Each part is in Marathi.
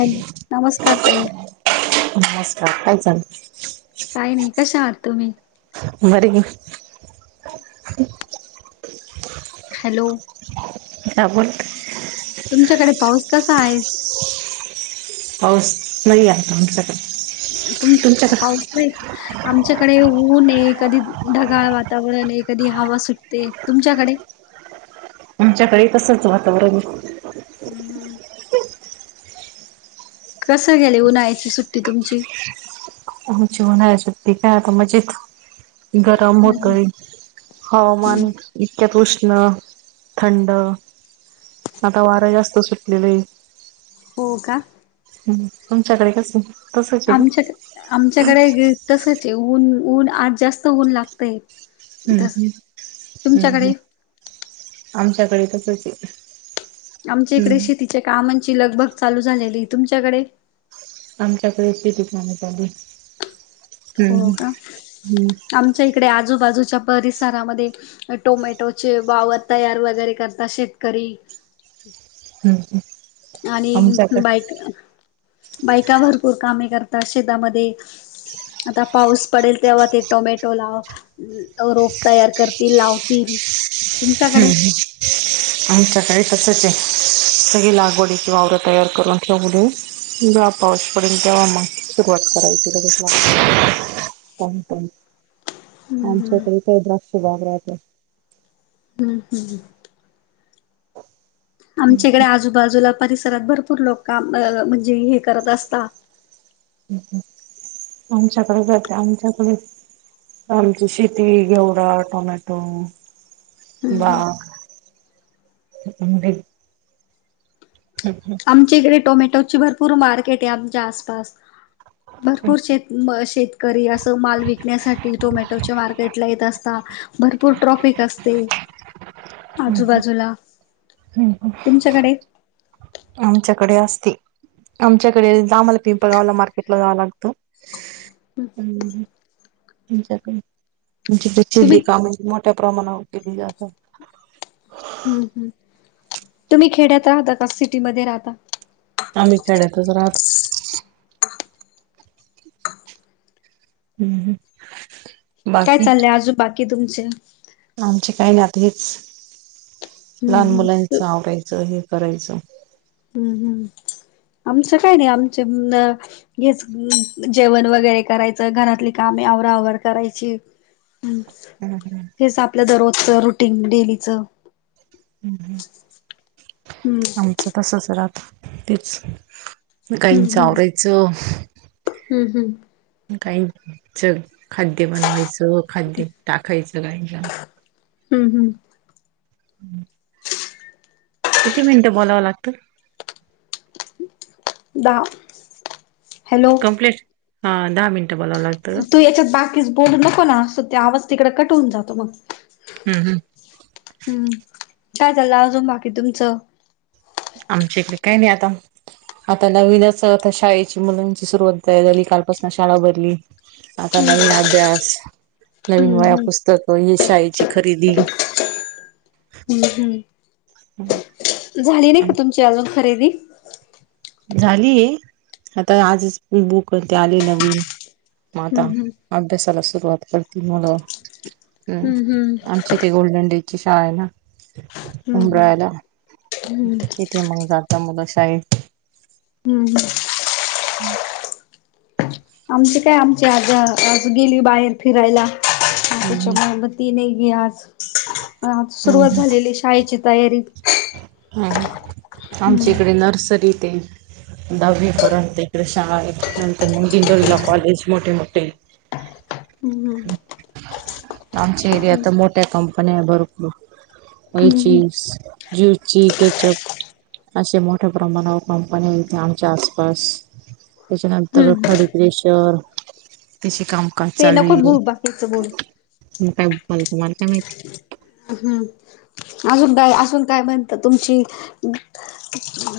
हॅलो, नमस्कार ताई. नमस्कार काय चाल. काही नाही कशा आहात तुम्ही? [unintelligible] हॅलो. हां बोल. तुमच्याकडे पाऊस कसाय? पाऊस नाई आता आमच्याकडं अं तुमच् पाऊस नाई का. आमच्याकडे ऊने, कधी ढगाळ वातावरणे, कधी हवा सुटते, तुमच्याकडे? आमच्याकडे तसंच वातावरण. हम्म हम्म. कसं गेले उन्हाळ्याची सुट्टी तुमची? आमची ऊन्हाळ्याच सुट्टी काय आता मजेत. गरम म्हणजे होतंय हम्म. हवामान इतक्यात उष्णं थंड. आता वारा जास्त सुटलेलंय. हो का? हम् तुमच्याकडे कसं तसंचे का? आमच्या आमच्याकडे ग् तसंचे ऊन ऊन आज जास्तं ऊन लागतंय. हम्म तस हम्म हम्म हम्म तुमच्याकडे आमच्याकडे तसंचे. आमच्या इकडे शेतीच्या कामांची लगभग चालू झालेली, तुमच्याकडे? आमच्याकडे शेतीच कामे चालुये. हो का हम्म आमच्या इकडे आजूबाजूच्या परिसरामध्ये टोमॅटोचे बावत तयार वगैरे करता शेतकरी हम्म हम्. आणि बायक बायका भरपूर कामे करता शेतामध्ये आता पाऊस पडेल तेव्हा ते टोमॅटो लाव रोफ तयार करतील लावतील. हम्म तुमच्याकडे हम्म आमच्याकडे तसंचे. सगळी लागवडीची वावरं तयार करुन ठेवली. जेव्हा पाऊस पडेल तेव्हा मंग सुरुवात करायची लगेच लाग पण पण आमच्याकडे हम्म तेव्हा द्राक्षं बाग राहते. हम्म हम्. आमच्याकडे आजूबाजूला परिसरात भरपूर लोक काम् म्हणजे हे करत असता. आमच्याकडे जाते आमच्याकडे आमची शेती घेवडा, टोमॅटो हम्म हम्म बाग, आंबे हम् हं. आमच्या इकडे टोमॅटोची भरपूर मार्केटे आमच्या आसपास. भरपूर शेत म शेत -करी असं माल विकण्यासाठी टोमॅटोच्या मार्केटला येत असता. भरपूर ट्रॉफिक असते. आजूबाजूला, तुमच्याकडे? आमच्याकडे असते. आमच्याकडे द आमाला पिंपळगावला मार्केटला जावं लागतं. हम्म. तुकड तुमची तर तुम्ही चड्डी [unintelligible] प्रमाणावर केली जाताय. हम्म हम्म, तुम्ही खेड्यात राहता का सिटीमध्ये राहता? आम्ही खेड्यातच राहतो. हम्म हम्. काय चाललंय आजू बाकी तुमच? आमची काय नाय आता हेच हम्म लहान हम्म मुलांचं आवरायचं हे करायचं. हम्म हम्म, आमचं काय नाय आमचे न हेच जेवण वगैरे करायचं घरातली कामे आवराआवर करायची. हम्म, हम्म हम्म तेच आपल रूटीन दररोजच रुटीन डेलीचं. हम्म हम्म, आमचं तसच राहात तेच. हम्म गाईच हम्म आवरायचं. हम्म हम्. गाईंच खाद्य बनवायचं खाद्य टाकायचं गाईना. हम्म हम्. [inaudible] किती मिनिटं बोलावं लागतं? दहा हॅलो कंप्लेंट हा दहा मिनट तू याच्यात बाकीच बोलू नको ना अस ते आवाज तिकड कट होऊन जातो मग. हम्म हम्म. हम्म, काय चाललं अजून बाकी तुमचं? आमच्या इकड काय नाय आता. आता नवीनच आता शाळेची मुलांची सुरुवात तयार झाली कालपासन शाळा भरली. आता नवीन अभ्यास नवीन हम्म वया हम्म पुस्तकं ही शाळेची खरेदी. हम्म हम्म. हम्. झाली नाईका तुमची अजून खरेदी? झाली आता आजच बुक ते आले नवीन. म आता हम्म हम्म अभ्यासाला सुरुवात करतील मुल. हम्म, आमची तेे गोल्डन डेची शाळा आय ना. हम्म हम्म उंब्राळ्याला हम्म हम्म तिथे मग जाता मुलं शाळेत. हम्म हम्म. [inaudible] आमचे काय आमचे आज आज गेली बाहेर फिरायला त्याच्यामुळ ती नाही घे आज आज सुरुवात झालेली शाळेची तयारी हा हा हम्म आमच्या हिकडे नर्सरी ते दहावी पर्यंत इकडे शाळा आहे नंतर दिंडोरीला कॉलेज मोठे मोठे. हम्म हम्. आमच्या एरियात मोठ्या कंपन्या आय भरपुर. हम्म हम्म पयचीस ज्यु ची केचप अशे मोठ्या प्रमाणावर कंपनी इथ आमच्या आसपास. त्याच्यानंतर हम्म खडीप्रेशर तिची काम काम ते चालू नको येईल. बोलू बाकीचं बोलू मग मला तुम्हाला काय माहिती? हम्म, अजून काय अजून काय बनत तुमची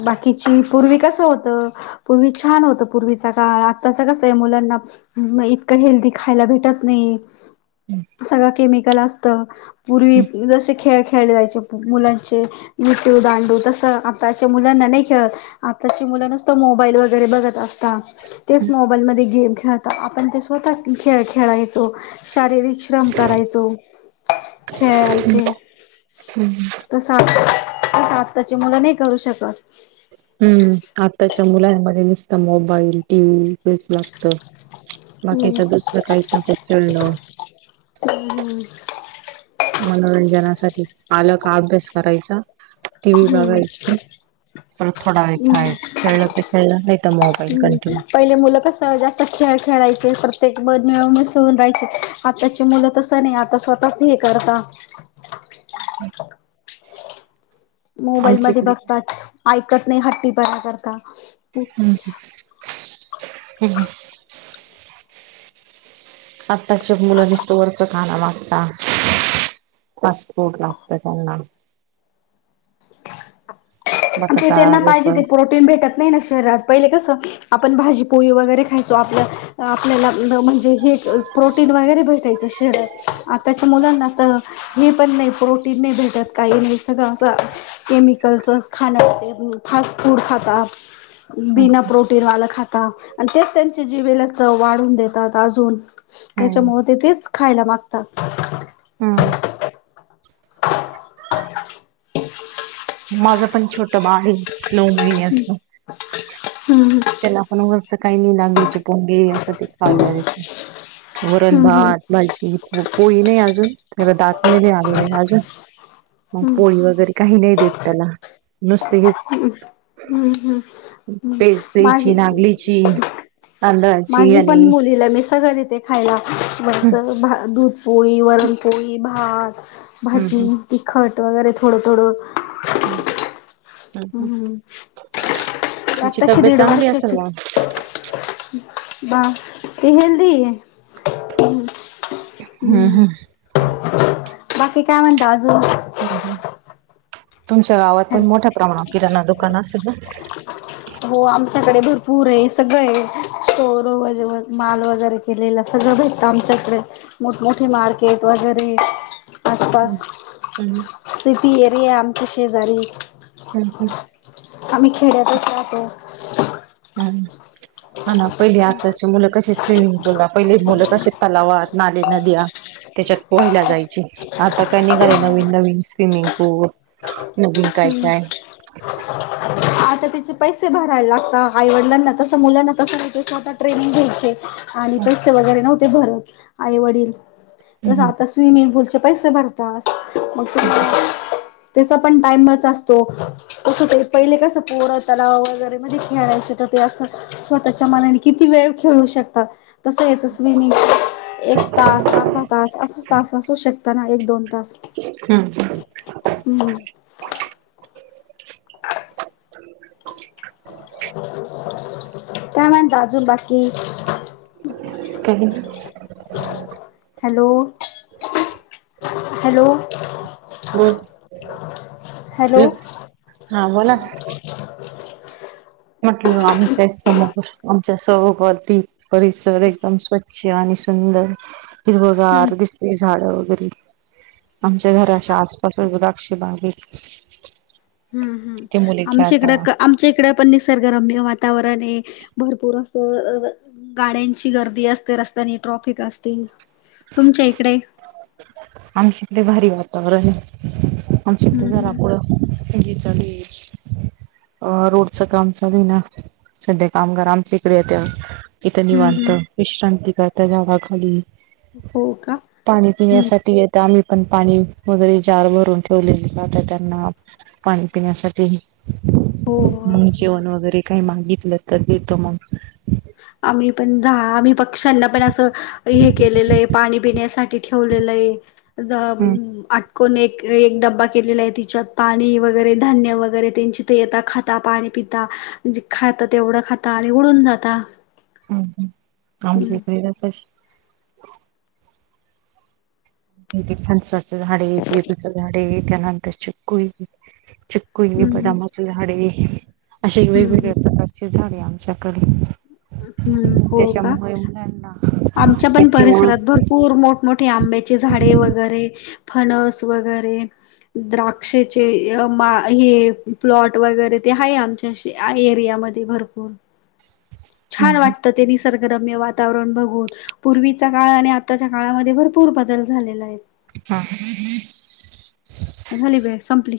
बाकीची पूर्वी कसं होतं पुर्वी छान होतं पुर्वीचा काळ आत्ताच कसं आहे मुलांना मग इतकं हेल्दी खायला भेटत नाही. सगळ केमिकल असतं पुर्वी जसे खेळ खेळले जायचे मुलांचे विटु दांडू तसं आताच्या मुलांना नाही खेळत आताची मुलं नुसतं मोबाईल वगैरे बघत असता तेच मोबाईल मध्ये गेम खेळतात. आपण ते स्वतः खेळायचो शारीरिक श्रम करायचो खेळायचे तसं आता आत्ताची मुलं नाही करू शकत. हम्म आताच्या मुलांमध्ये नुसत मोबाईल, टी व्ही हेच लागत. बाकीच्या दुसऱ काहीच नको खेळणं हम मनोरंजनासाठी आल का अभ्यास करायचा. टी व्ही हम्म बघायची. परत थोडा वेळ खेळाळच, खेळलं तर ते खेळलं नाही तर मोबाईल हम्म कंटिन्यू. पहिले मुलं कसं जास्त खेळ खेळायचे प्रत्येक मन मिळुन मिसळून राहायचे. आताची मुलं तसं नाही आता स्वतःच हे करता. [inaudible] मोबाईल आमच्या मध्ये इकडे बघतात. ऐकत नाही हट्टीपणा करतात. हम हं आत्ताचे मुलं नुसत वरच खाणं लागता फास्ट फूड लागत त्यांना ते बटाटा त्यांना पाहिजे वेफर ते पु भेटत नाही ना शहरात पहिले कसं आपण भाजी पोळी वगैरे खायचो आपलं आपल्याला म्हणजे हे प्रोटीन वगैरे भेटायचं शरीराला त्याच्या मुलांना तर हे पण नाही, प्रोटीन नाही भेटत काही नाही सगळं असं केमिकलच. खाणं अस फास्ट फूड खाता हम्म बिना प्रोटीनवालं खातात. आणि तेच त्यांचे जीभेला चव वाढून देतात अजून हम्म त्याच्यामुळे ते तेच खायला मागतात. हम्म ह [inaudible] माझं पण छोटं बाळ नऊ महिन्याच. हम्म त्यांना पण वरचं काही नाही. [unintelligible] असं ते खायला देते. वरण हम्म हम्म भात, भाजी पोळी - पोळी नाही अजून त्याला दात नाही आलेले अजून मग हम्म पोळी वगैरे काही नाही देत त्याला नुसत हेच हम् हम् हम् [unintelligible] तांदळाची माझी पण आणि मुलीला आहे मी सगळं देते. खायला वरचं भा दूधपोळी, वरणपोळी, भात, भाजी तिखट वगैरे थोडं थोडं हम हम् तिची आताशी तब्येत दीड चांगली असेल वर्षाची मग बा ते हेल्दी हे हम्म हम् बाकी काय म्हणता अजून? ह तुमच्या गावात पण मोठ्या प्रमाणात किराणा दुकान असेल ना? हो आमच्याकडे भरपूर आहे सगळं आहे स्टोर वग माल वगैरे निरेला सगळं भेटतं आमच्याकडे, मोठमोठे मार्केट वगैरे हम्म आसपास हम्म सिटी एरिया आहे आमच्या शेजारी हम्म हं आम्ही खेड्यातच राहतो हम्म हा ना पहिली आताचे मुलं कशी स्विमिंग पूलला पहिली मुलं कसे तलावात नाले नद्या त्याच्यात पोहायला जायचे, आता काय निघाले नवीन नवीन स्विमिंग पूल नवीन काय हम्म काय आता त्याचे पैसे भरायला लागता आई वडिलांना तसं मुलांना तसे तिथे स्वतः ट्रेनिंग घ्यायचे आणि पैसे वगैरे नव्हते भरत आई वडील तसं हम्म आता स्विमिंग पूलचे पैसे भरतास मग त्याचा पण टाइमच असतो कसं ते पहिले कसं पोरं तलाव वगैरे मध्ये खेळायचे तर ते असं स्वतःच्या मनाने किती वेळ खेळू शकतात तसं हेच स्विमिंग एक तास, अर्धा तास असंच तास असू शकतं ना एक, दोन तास हम्म हम हं काय म्हणता अजून बाकी काय नाही हॅलो हॅलो बोल हॅलो हा बोला [unintelligible] म्हटलं आमच्या समोर आमच्या सोबती परिसर एकदम स्वच्छ आणि सुंदर, हम्म हिरवगार दिस ते झाडं वगैरे आमच्या घराच्या आसपास सगळं द्राक्ष बाग आहेत हम्म हम् आमच्या खेळतात इकडं आमच्या इकडं पण निसर्गरम्य वातावरण आहे भरपूर असं गाड्यांची गर्दी असते रस्त्यांनी ट्रॉफिक असते तुमच्या इकडे आमच्या इकडे भारी वातावरण आहे आमच्या इकडे हम्म घरापुढं [unintelligible] अ रोडचं काम चालूये ना सध्या कामगार आमच्या इकडे येतात इथं हम्म निवांत हम्म विश्रांती करता झाडाखाली हो का? पाणी हम्म पिण्यासाठी येतं आम्ही पण पाणी वैगरे जार भरून ठेवलेली त्यांना. पाणी पिण्यासाठी हो आम्ही जेवण हो. वगैरे काही मागितलं तर देतो मग आम्ही पण जा आम्ही पक्ष्यांना पण असं हे केलेलं आहे पाणी पिण्यासाठी ठेवलेलं आहे हम्म जव्हा आत कोण एक एक डब्बा केलेला आहे तिच्यात पाणी वगैरे धान्य वगैरे त्यांची ती येता खा ता पाणी पिता जे खाता तेवढं खाता आणि उडून जाता हम्, हं आमच्या हम्म हिथ एक असं शे हिथ फणसाच झाडे ये, पेरूचं झाडे ये, त्यानंतर चिक्कु ये. चिक्कु ये, हम्म बदामाचं झाड ये, अशे हम्म वेगवेगळ्या प्रकारचे झाडे आम च्या कडे. हम्म, हो का? आमच्या पण त्याची ओळख परिसरात भरपु पूर मोठमोठे आंब्याचे झाडे वगैरे फणस वगैरे द्राक्षेचे अं मा हे प्लॉट वगैरे ते आहे, आमच्या शे एरियामध्ये भरपूर. छान हम्म वाटतं ते निसर्गरम्य वातावरण बघून. पूर्वीचा काळ आणि आत्ताच्या काळामध्ये भरपूर बदल झालेला आहे. हा, [inaudible] झाली वेळ संपली.